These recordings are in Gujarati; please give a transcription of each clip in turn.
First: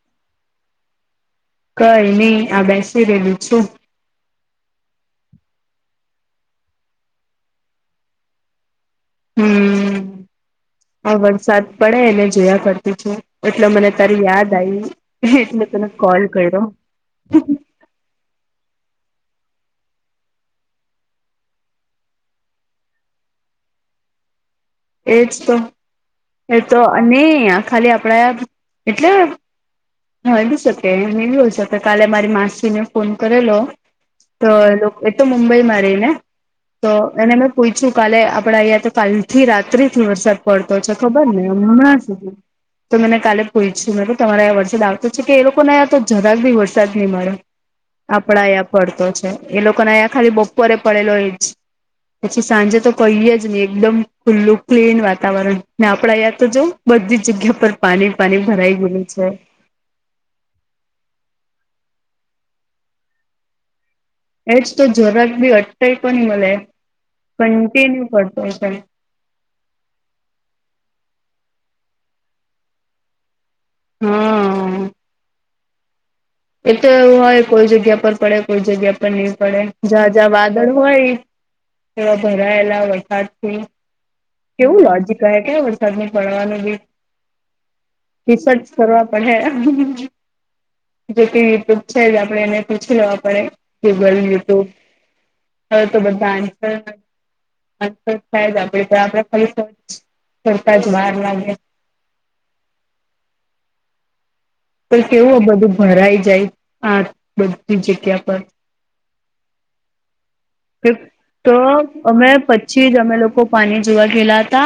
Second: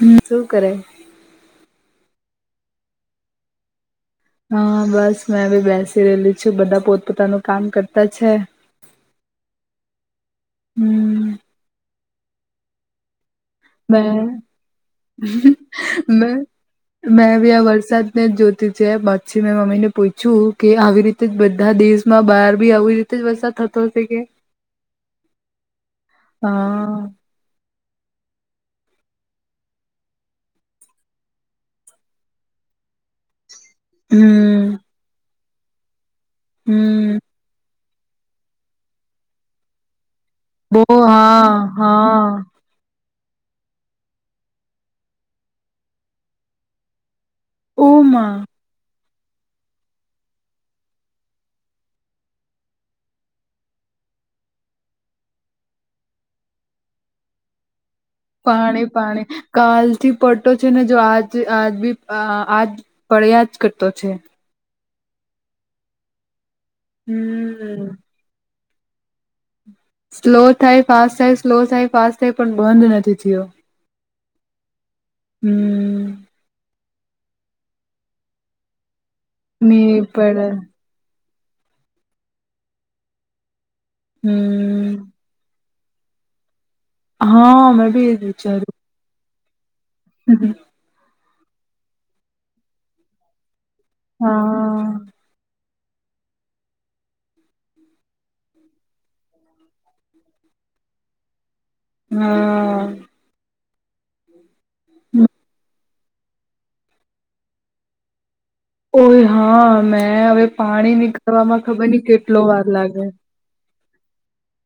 હમ, શું કરે? કઈ નહી, આ બેસી રહેેલું છું. હા, બસ મેં બી બેસી રહેેલી છું. બધા પોતપોતાનું કામ કરતા છે. હમ, આ હમ વરસાદ પડે, એને જોયા કરતી છે. એટલે મને મે તારી યાદ આવી, એટલે તને કોલ મે કર્યો. મેં બી આ વરસાદને જોતી છે, પાછી મેં મમ્મી ને પૂછ્યું કે, આવી રીતે જ બધા દેશ માં બહાર બી આવી. વર્ષ થતો હશે કે. એજ તો એ તો હા ન ખાલી આપડા એટલે હ એ શકે એ હો શકે કાલે મારી માસીને ફોન કરેલો તો હમ એ તો મુંબઈમાં રહી ને તો હમ એને મેં પૂછું કાલે આપડા અહં તો કાલ થી રાત્રિ થી વરસાદ પડતો બો છે ખબર ને હા હમણાં સુધી હા તો મને કાલે પૂછછું મ તમારે વરસાદ આવતો છે કે એ લોકોને તો જરાક બી વરસાદ નહીં મળે ઓમાં આપડા અહીંયા પડતો છે એ લોકોને અહીંયા ખાલી બપોરે પડેલો એ જ પછી સાંજે તો કહીએ જ નહી એકદમ ખુલ્લું ક્લીન વાતાવરણ ને આપડા યાં તો જઉ બધી જગ્યા પર પાણી પાણી ભરાઈ ગયેું છે. કાલ થી પડતો છે ને જો આજ આજ બી આજ પડ્યા જ કરતો છે એજ તો જરાક ભી અટાઈ પણ મળે હમ કંન્ટિન્યુ પતા સ્લો થાય ફાસ્ટ થાય સ્લો થાય ફાસ્ટ થાય પણ બંધ નથી થયો હમ હમ એ તો એવું હોય કોઈ જગ્યા પર પડે કોઈ જગ્યા પર નહીં પડે ની જ્યાં જ્યાં પડે વાદળ હોય થ ભરાયેલા વરસાદથી હમ કેવું લજી કહે ક્યા વરસાદ ની પડવાનું બી હા અમે બી એ રિસર્ચ વિચાર કરવા પડે હ જોકે યુટ્યુબ છે જ આપણે એને પૂછી લેવા પડે ગૂગલ યુટ્યુબ હા હવે તો બધા આન્સર થાય જ આપ આપડ ખરી કરતા જ વાર લાગે હા તો કેવું બધું ભરાઈ જાય આ બધી જગ્યા પર ઓય હા મે હવે પાણી તો નીકળવાવામાં ખબર નઈ અમે કેટલો વાર પછી જ લાગે અમે લોકો પાણી જોવા ગયેલા હતા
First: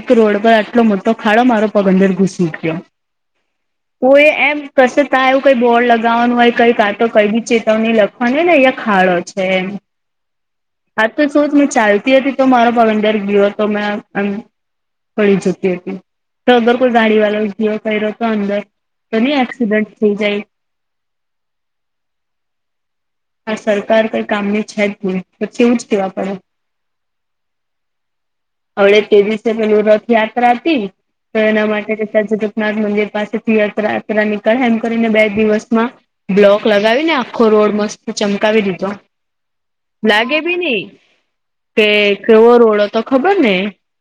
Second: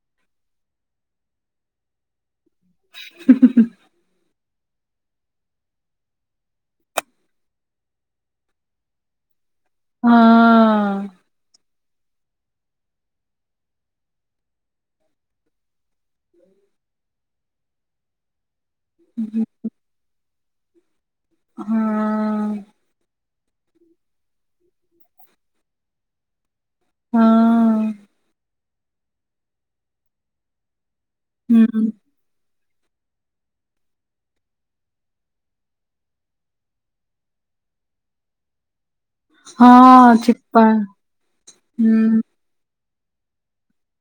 એક રોડ પર આટલો મોટો ખાડો મારો પગંદર ઘુસી ગયો હ કો એ એમ કશે ત્યાં એવું કઈ બોર્ડ લગાવવાનું હોય કઈ કાટ તો કઈ બી ચેતવણી લખવાની હોય ને અયા ખાડો જ હ હા હા તો શત મેં ચાલતી હતી તો મારો પગનંદર ગીયો હતો મેં પડી જતી હતી તો અગર કોઈ ગાડી વાળો ઘ કર્યો તો અંદર તો નહી એક્સિડન્ટ થઈ જાય હમ આ સરકાર તો કામ ની છે જ ભ તો એવું જ કેવા પડે હા હડ તે દિવસે પેલું રથયાત્રા હતીને તો એના હમ માટે જગપનાથ મંદિર પાસેથી યાત્રાયાત્રા નીકળે એમ કરીને બે દિવસ માં બ્લોક લગાવીને આખો રોડ મસ્ત ચમકાવી દીધો હા લાગે ભી છીપ્પા નઈ કે હમ કેવો રોડો તો ખબર ને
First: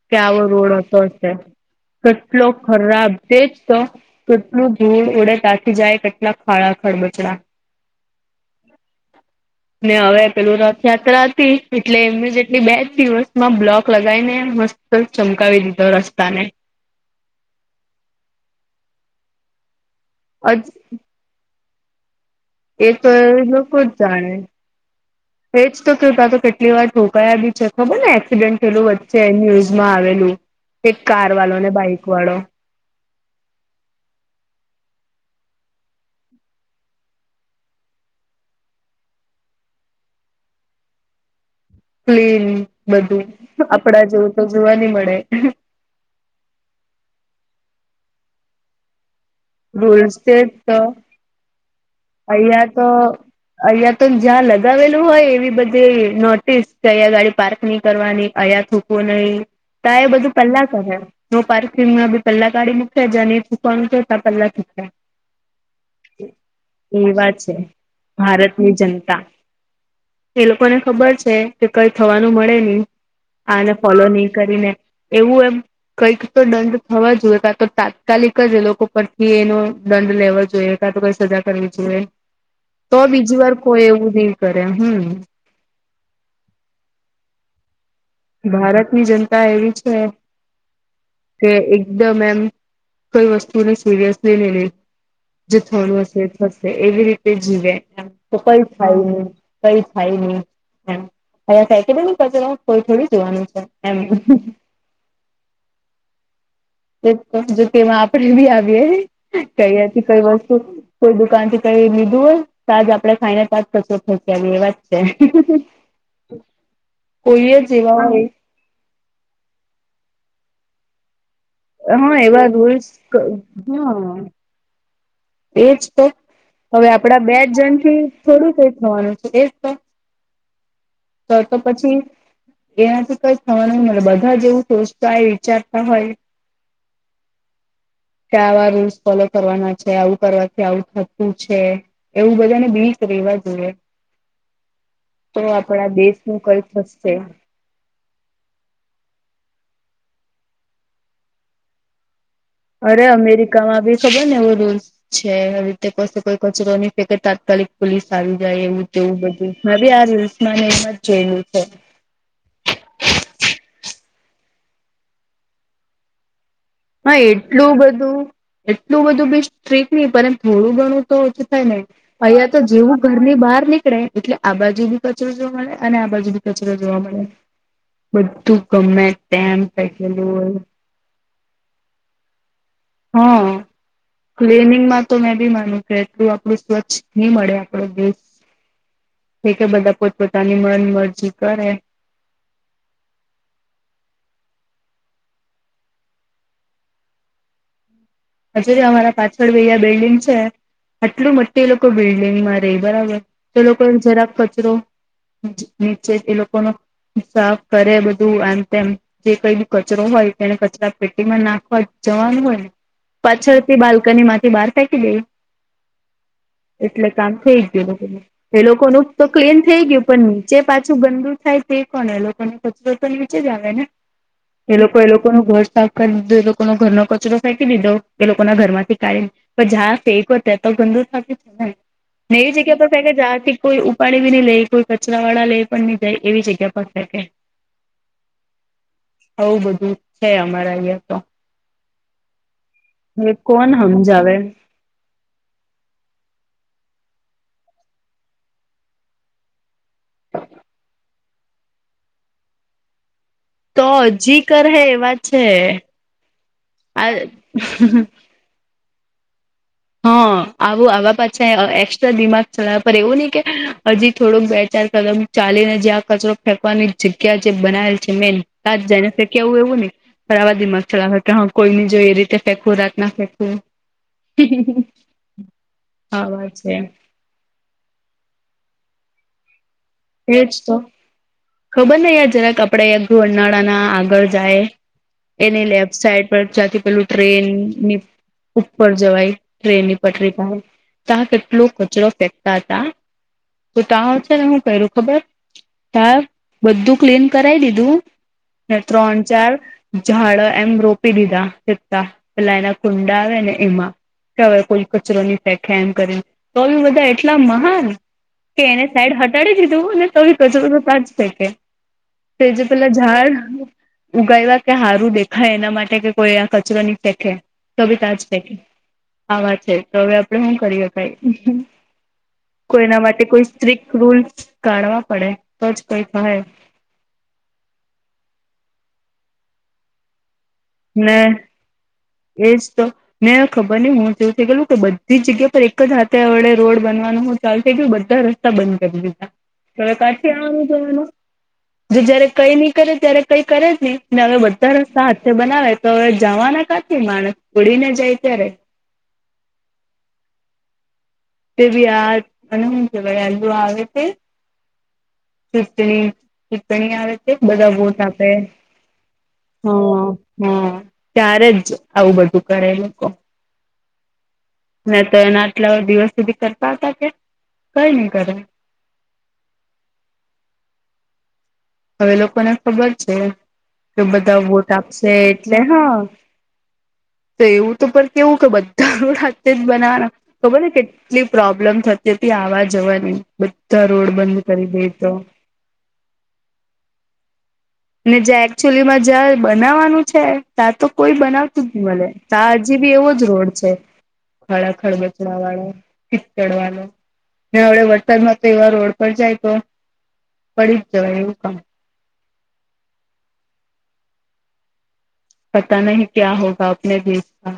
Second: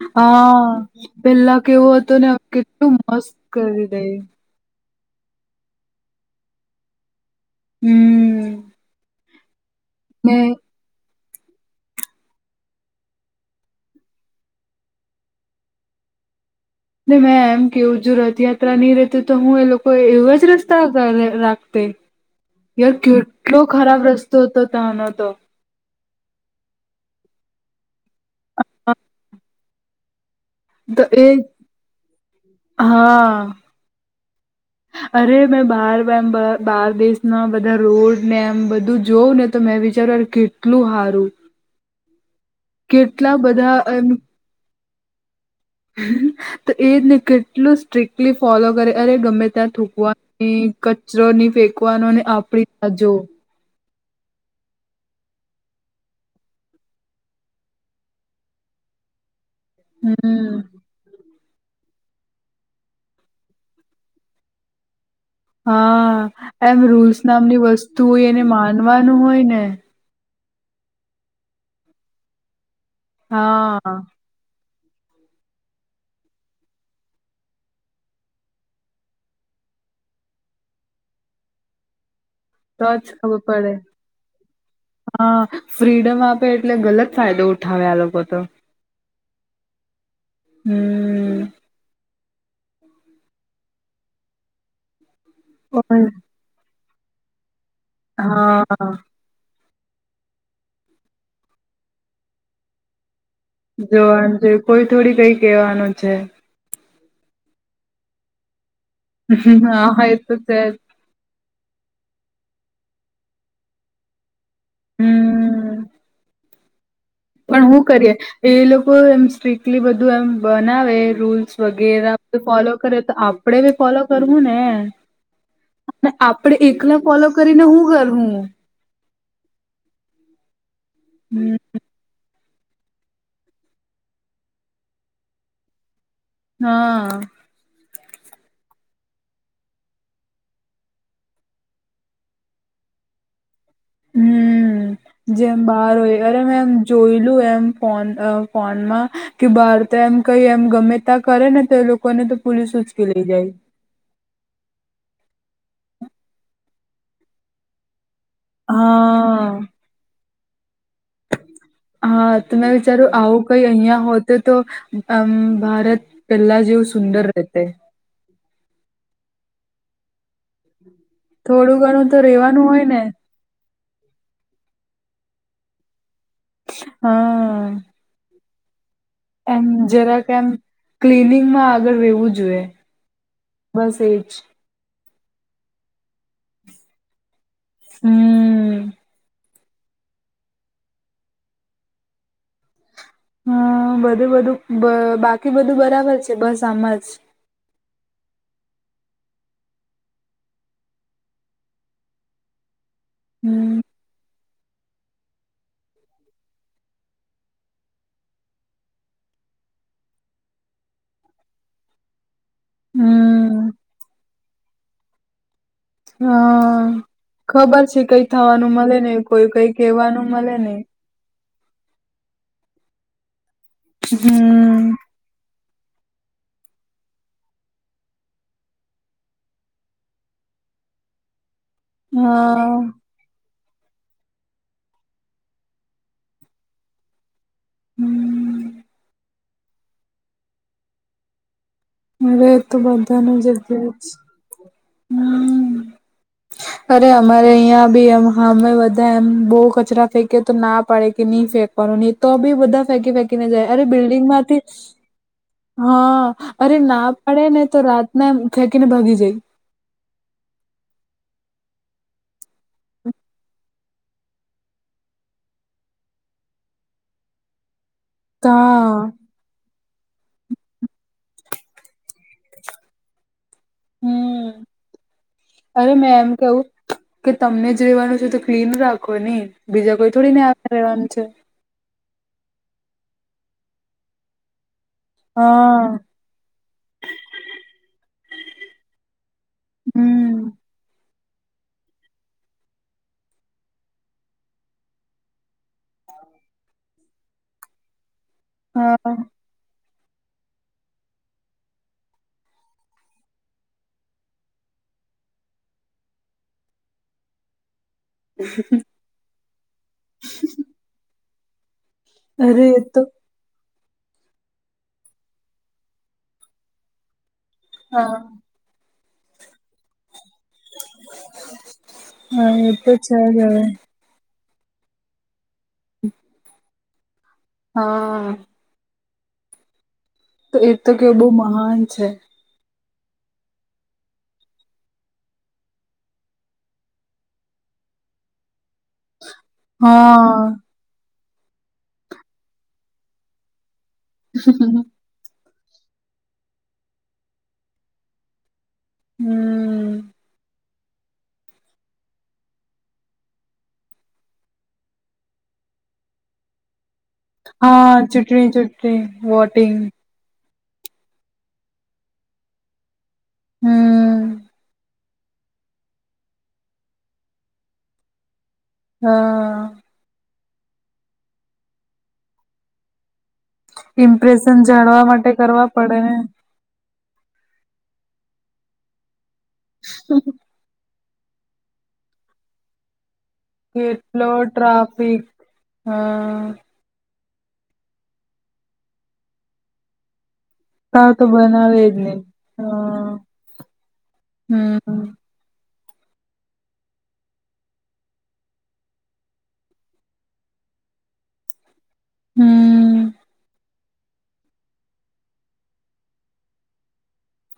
કે આવો રોડ હતો હા છે પેલા કેવો હતો ને હવે કેટલો કેટલું ખરાબ મસ્ત છેજ તો કરી દે કેટલું ધૂળ ઉડે ત્યાંથી જાય કેટલા ખાળા ખરબચડા હમ ને આવે પેલું રાત યાત્રા હતી એટલે ઇમિજિયટલી બે જ દિવસમાં બ્લોક લગાવી ને મસ્ત ચમકાવી તોર રસ્તાને ને મેં એમ કેવું જો રથયાત્રા નહી રહેતી તો હું એ લોકો કોઈ એવો જ રસ્તા [unintelligible] રાખતે એ યાર તો એ કેટલો લોકો જ ખરાબ જાણે રસ્તો હતો ત્યાંનો તો એજ તો કેતા તો કેટલી વાર ઠોકાયા બી છે ખબર ને એક્સિડેન્ટ થેલુ વચ્ચે એનું આવેલું એક તો એ કાર વાળો ને બાઈક વાળો. હા [inaudible] અરે મેં બાર બે બ બાર દેશના બધા રોડ ને એમ બધું જોઉં ને તો મેં વિચાર કેટલું હારું ક્લીન બધું કેટલા બધા આપડા એમ જોવુ તો જોવા ની મળે. તો એને કેટલું સ્ટ્રિક્ટલી ફોલો કરે અરે ગમે ત્યાં રૂલ્સ છે જ થૂકવાની તો કચરો નહી ફેંકવાનો અને આપડી જો અહીંયા તો જ્યાં લગાવેલું હોય એવી બધી નોટિસ કે અહીંયા ગાડી પાર્ક નહી કરવાની અહીંયા થુ નહી તા એ બધું હમ પેલા નો પાર્કિંગમાં બી પેલ્લા ગાડી મુકે જ્યાં ની થુકવાનું ત્યાં પહેલા થુંકહે. હા એમ રૂલ્સ એવા છે નામની વસ્તુ હોય એને ભારતની જનતા માનવાનું હોય ને. એ લોકોને ખબર છે કે કઈ થવાનું મળે નહી આને હા ફોલો ની કરીને એવું એમ કંઈક તો દંડ થવા જોઈએ કા તો તાત્કાલિક જ એ લોકો પરથી એનો દંડ લેવા જોઈએ. તો કઈ સજા કરવી જોઈએ તો જ બીજી ખબર વાર પડે કોઈ એવું નહી કરે હમ. હા ફ્રીડમ આપે એટલે ગલત ફાયદો ઉઠાવે આ લોકો તો. ભારત ની જનતા એવી છે હમ કે એકદમ એમ કોઈ વસ્તુને સિરિયસલી ની લે જે થડું પણ હશે થશે એવી રી તે જીવે તો કઈ હા થાય ની કઈ થાય નહી એમ અહીંયા ફેંકી દે ની કચરો કોઈ થોડી જોવાનો છે. એમ જોવાનું છે કોઈ થોડી કઈ કેવાનું છે. જો તેમાં આપણે બી આવીએ હા કઈથી એ કઈ તો વસ્તુ છે જ કોઈ દુકાન થી કઈ લીધું હોય તાજ આપણે ખાઈને તાજ કચરો ફેક કે એ એવા જ છે. હમ કોઈએ પણ જ હું કરીએ એવા એ લોકો એમ સ્ટ્રીક્ટલી બધું એમ બનાવે રૂલ્સ વગેરે હા એવા ફોલો રૂલ્સ કરે તો આપડે બી ફોલો હા કરહુ ને. એજ તો અને આપડે હવે એકલા આપડા ફોલો બે કરીને જણ હું થી કરહુ. થોડું થવાનું છે એ જ તો, તો હમ તો પછી એનાથી કઈ થવા નહીં મળે બધા જ એવું સોચતા હોય વિચારતા હોય હા કે આવા રૂલ્સ ફોલો કરવાના છે આવું કરવાથી આવું થતું છે એવું બધાને બીક રેવા જોઈએ. હમ તો જેમ આપણા બહાર હોય દેશનું અરે મે કઈ એમ થશે જોયલું એમ ફોન અ ફોનમાં કે બહાર તો એમ કઈ એમ ગમે તા કરે ને તો લો કોને તો પોલીસ ઉચકે અરે લઈ જાય. અમેરિકામાં બી ખબર ને એવો રૂલ્સ છે રીતે કસે કોઈ કચરો ની ફેકે તાત્કાલિક પોલીસ આવી જાય એવું તેવું હા બધું હવે આ રીલ્સ માંને એમાં જ જોયેલું છે. હા તો મેં વિચાર્યું આવું કઈ અહીંયા હોતે તો અ ભારત પેલા જેવુ હા એટલું બધું એટલું બધું બી સ્ટ્રીક નહી પર થોડું ઘણું તો ઓછું થાય ને થોડું ઘણું અહીંયા તો રેવાનું હોય ને જેવું ઘર ની બહાર ની કળે એટલે આ બાજુ ભી કચરો જોવા મળે અને આ બાજુ ભી કચરો જોવા મળે. હા બધું ગમે તેમ એમ જરા કે એમ ફેકેલું ક્લનિંગમાં આગળ રેવું જોઈએ. હા બસ એજ ક્લીનિંગમાં તો મેં બી માનું કે એટલું આપણું સ્વચ્છ. નહી મળે આપણો દેશ હમ એ કે બધા પોતપોતાની મન મરજી કરે હા બધું બધું બ બાકી બધું બરાબર છે બસ આમ જ. હજે અમારા પાછળ ભૈયા બિલ્ડિંગ છે આટલું મોટી એ લોકો બિલ્ડિંગમાં બરાબર તો હમ લોકો જરાક કચરો નીચે એ લોકોનો સાફ કરે બધું આમ તેમ. જે કઈ કચરો હોય તેને કચરા પેટીમાં નાખવા જવાનું હોય ને. હમ. પાછળથી બાલ્કની માંથી બહાર ફેંકી દેઈ. હા એટલે કામ થઈ ખબર છે ગયું કઈ એ થવાનું લોકો મળે નુ ને તો કોઈ ક્લીન કઈ થઈ ગયું પણ કહેવાનું મળે નીચે ને પા છુ ગંદુ થાય. તે કોણ એ લોકોને કચરો તો નીચે જ આવે ને એ હમ લોકો એ લોકોનું ઘર સાફ ગંદો એ લોકોનો ઘરનો કચરો ફેકી દીધો એ લોકો ના ઘર માંથી કાઢી ને પણ જા ફેકએ ત તો ગંદુ થાય. ન એવી જગ્યા પર હા ફેકે જાતી. કોઈ ઉપાડડી બી નહી લઈ કોઈ કચરા વાળા લઈ પણ નઈ જાય એવી જગ્યા પર ફેકે. હમ. આવું બધું છે અમારા અહિયાં તો. હવે તો બદ. આને કોણ હમજાવે. હમ અરે અમારે અહીં બી એમ હામે બધા એમ બહુ કચરા ફેંકે તો ના પડે કે નહીં ફેંક. પણ ની તો બી બઘા ફેકી દે. મુકી ને જાય અરે તો બિલ્ડંગ હજી કર માંથીજ હે એવા છે હા અરે ના આ પાડે ને તો રાતના ફેકીને ભાગી જાય. હા આવું આવા પાછા અ એક્સ્ટ્રા દિમાગ ચલાયા પર એવું નહી કે હજી થોડોક બે ચાર કદમ ચાલી ને જે આ કચરો ફેંકવાની જગ્યા જે બનાવેલ જમી ને તા જઈ ને ફેક. કેવું એવું નને બરા દિમાગ ચલાવા હો કે કોઈ ની જો એ રીતે ફેંકવું રાત ના ફેંકવું હમ અરે મેં હા એમ વાત કેવું. છે કે તમને જ રહેેવાનું છે તો ક્લીન રાખો નહી બીજા કોઈ થોડી ને એજ આવા તો રહેેવાનું છે. ખબર ને યાર જરાક આપડે ઘરનાળાના આગળ જાય. એની હા લેફ્ટ સાઈડ પર જથી પેલું ટ્રેનની ઉપર જવાય ટ્રેનની પટરી હમ પાહે ત્યા કેટલો કચરો ફેંકતા તા. તો તા ચે હું પેરુ ખબર તા. બધું ક્લીન કરાવી દીધું ને હા ત્રણ ચાર ઝાડ એમ રોપી દીધા પેતા પેલા એના કુંડા આવે ને એમાં કે હવે કોઈ કચરો ની ફેકે એમ કરીને તો બી બધા એટલા મહાન કે એને સાઈડ હટાડી દીધું અને તો બી કચરો ત્યાંજ ફેકે તે જે અરે એ પેલા તો ઝાડ ઉગાવા કે હારું દેખાય એના માટે કે કોઈ આ કચરો નહી ફેકે તો બી હા નાજ ફેકે આ વાત છે તો હવે આપડે હું કરીયે. હા એ કોઈ તો એના છે માટે જ કોઈ હવે સત્રીક રૂલ કાઢવા પડે તો જ કઈ થાય. હા. તો એ તો કે ને બહુ મહાન છે. એજ તો. ને ખબર નહિ હું જોઈ હું ગલું કે બધી જગ્યા પર એક જ હાતે વડે રોડ બનવાનું હું ચાલ થઈ ગયું બધા તા બંધ કરી દીધા હવે કા થી હા આવવાનું જોવાનું જો જયારે કઈ નઈ કરે ત્યારે કઈ કરે જ નહી હવે બધા નો સાથ તે બનાવે તો હવે જવાના કાથી માણસ પડીને જાય ત્યારે હમ. તે ભી યાર, અને હું કેવાય, એલુ આવે તે. ચીકણી, ચીકણી આવે તે, બધા વોટ હા આપે, ચૂંટણી ચૂંટણી હ વોટિંગ હ, ત્યારેજ આવું બધું કરે એ લોકો. હમ્મ. ને તો એના આટલા ઓ દિવસ સુધી કરતા હતા કે, કઈ નઈ કરે. હા હવે એ લોકોને ખબર છે, કે બધા ઇમ્પ્રેશન વોટ જાળવા આપશે માટે એટલે કરવા પડે હા. ને તો એવું તો પર કેવું કે, બધા રોડ હાતે જ બનાવાના. ખબરને કેટલી પ્રોબ્લેમ થતી હતી આવા જવાની, બધા રોડ કેટલો બંધ કરી દે તો. ટ્રાફિક હા. અને જ્યાં એકચુલીમાં જા બનાવાનું છે તા તો ભાવ કોઈ બનાવતુંજ બનાવે ની જ મલે, નહી તા હજીબી એવો હા જ રોડ છે, હમ ખાડાખડબડ દા વાળો, કીચડ વાળો, ને અવળે વરસાદ માં તો એવા રોડ પર જાય તો. પડીજ જવાય એવું કામ. હમ્મ. પતા નહી ક્યા હોગા અપને દેશ કા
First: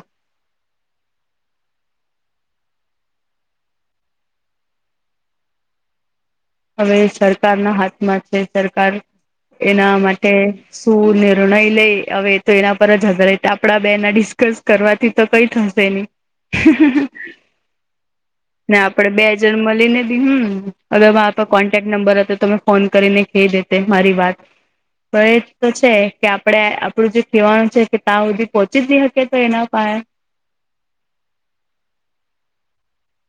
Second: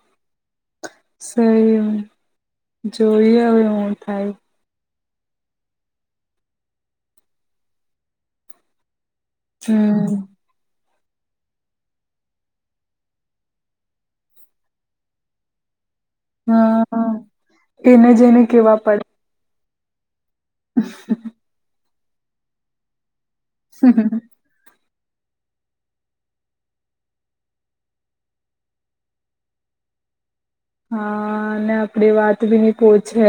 સંયમ, જોઈ હવે હું થાય. હવે સરકારના હાથમાં છે, સરકાર એના હમ માટે શું નિર્ણય લે, હવે એ તો એના પરજ આધારીત, આપડા બેના ડિસ્કસ કરવાથી તો કઈ થશે નહી. હા એને જઈને ને કેવા આપડે બેજ જન મલી ને બી હમ્મ, અગર મારા પર કોન્ટેક્ટ નંબર હતો તો મેં ફોન કરીને કે દેતે મારી પડે વાત. તો એજ તો છે, કે આપડે આપડું જે કહેવાનું છે, તે ત્યાં હુધી પોહોંચી જ ની હકે, તો એના પાહે. હા, ને આપડી વાત ભી ની પોચહે.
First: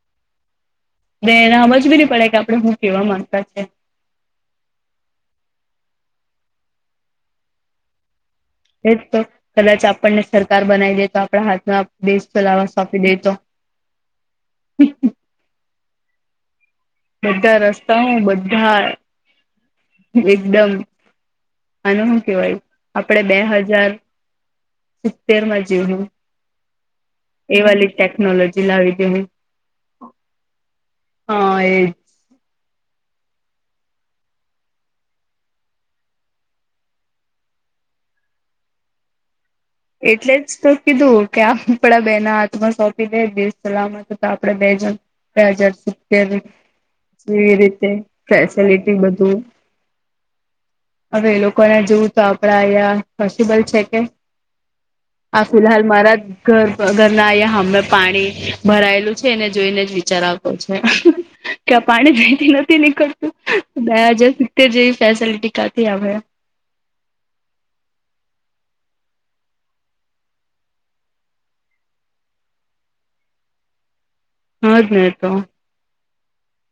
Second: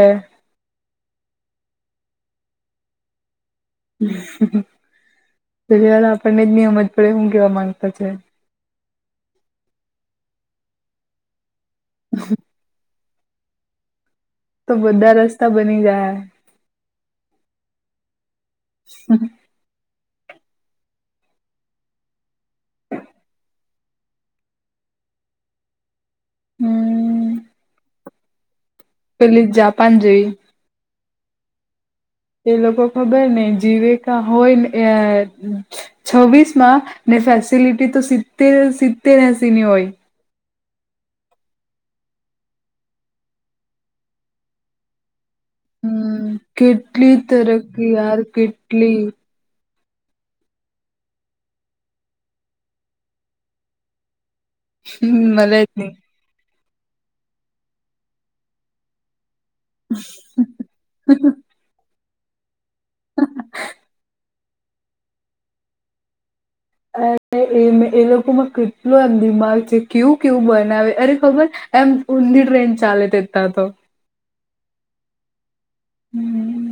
ને એને હમજ બી ની પડે, કે આપડે હું કેવા માંગતા છે. પેલી વાર આપણને જ ની હમજ પડે હું કેવા માંગતા છે. એજ તો, કદાચ આપણને સરકાર બનાવી દે તો, આપણા હાથમાં દેશ ચલાવા સોંપી દે તો. તો બધા રસ્તા બની જાહે. બધા રસ્તા હું, બધા એકદમ, આને હું કેવાય, આપડે બે હજાર સીતેર મા જીવહું. હમ્મ. એવાલી ટેકનોલોજી લાવી. દે હું પેલી જાપાન જઈ. હ એજ એ લોકો ખબર ને જીવેકા હોયને, અ છવ્વીસ માં, ને ફેસિલિટી તો સિત્તેર સિત્તેર એસી ની હોય. એટલે જ તો કીધું, કે આપડા બે ના હાથમાં સોંપી દે તો દેશ ચલાવા મા તો આપણેે બે જણ બે હજાર સીતેર હમ કેટલી જેવી રીતે તરક્કી યાર કેટલી ફેસેલિટી બધું હવે એ લોકોના જેવું તો, આપડા અહિયાં પોસિબલ છે કે? હમ, આ મળે જ ફિલહાલ નહી. મારાજ ઘર ઘરના આયાં હામે પાણી ભરાયેલું છે, એને જોઈને જ વિચાર આવતો છે, કે આ પાણી જ નથી [unintelligible] નથી નીકળતું, બે હજાર સીતેર જેવી ફેસેલિટી કાથી આવહે. અને એ એ લોકોમાં કેટલો એમ દિમાગ છે, કેવું કેવું બનાવે, અરે ખબર એમ ઊંધી ટ્રેન ચાલે તે તા તો. હજ નેતો હમ્મ.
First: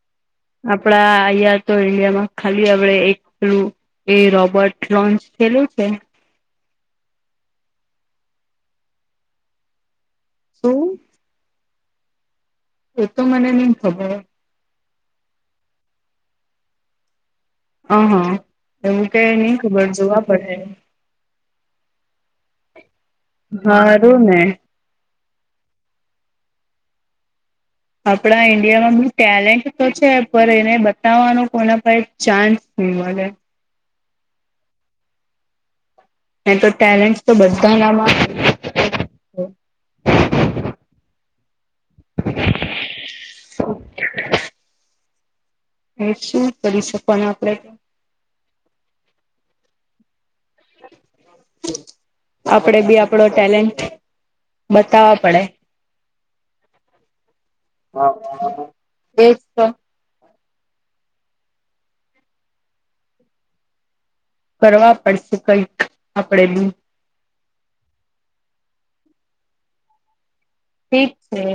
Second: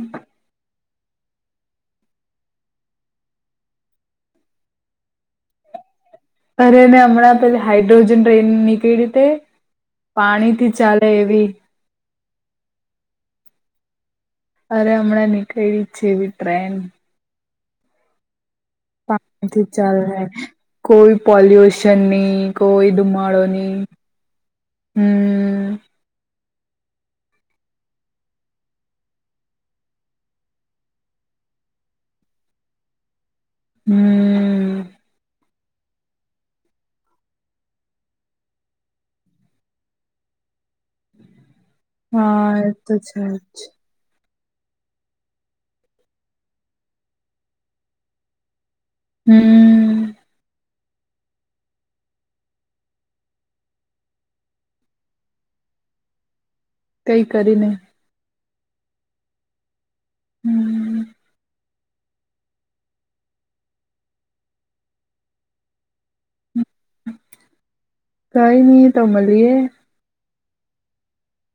આપડા આયાં તો ઇન્ડિયામાં ખાલી આપડે એક પેલું એ રોબર્ટ લોન્ચ થેલું છે. અરે, ન્યા હમણાં પેલી હાઈડ્રોજન ટ્રેન નીકળી તે. પાણી થી શું ચાલે એવી. એ તો મને ની ખબર. અરે હમણાં નીકળેલી છે, એવી ટ્રેન. અ, હ, એવું કે, નઈ પાણીથી ખબર જોવા ચાલે પડશે. કોઈ પોલ્યુશનની, કોઈ ધુમાડોની. હારું ને [unintelligible] આપણા ઈન્ડિયામાં ટેલેન્ટ તો છે, પણ એને બતાવવાનો કોના પાહે ચાન્સ ના મલે. [unintelligible] કઈ તો ટેલેન્ટસ તો બધાનામાં. હા, એતો છે જ. એ શું કરી શકવાના આપડે તો. હમ્મ. આપડે બી આપડો ટેલેન્ટ બતાવા પડે. કઈ કરી ને. [unintelligible] એ હમ્મ. કરવા પડશે કઈક આપડે ભી. કઈ ની તો મલીએ. ઠીક છે.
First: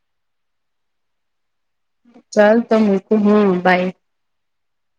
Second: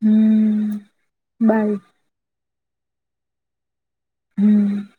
હમ્મ બાય. ચાલ તો મૂકું હું બાય. હમ્મ.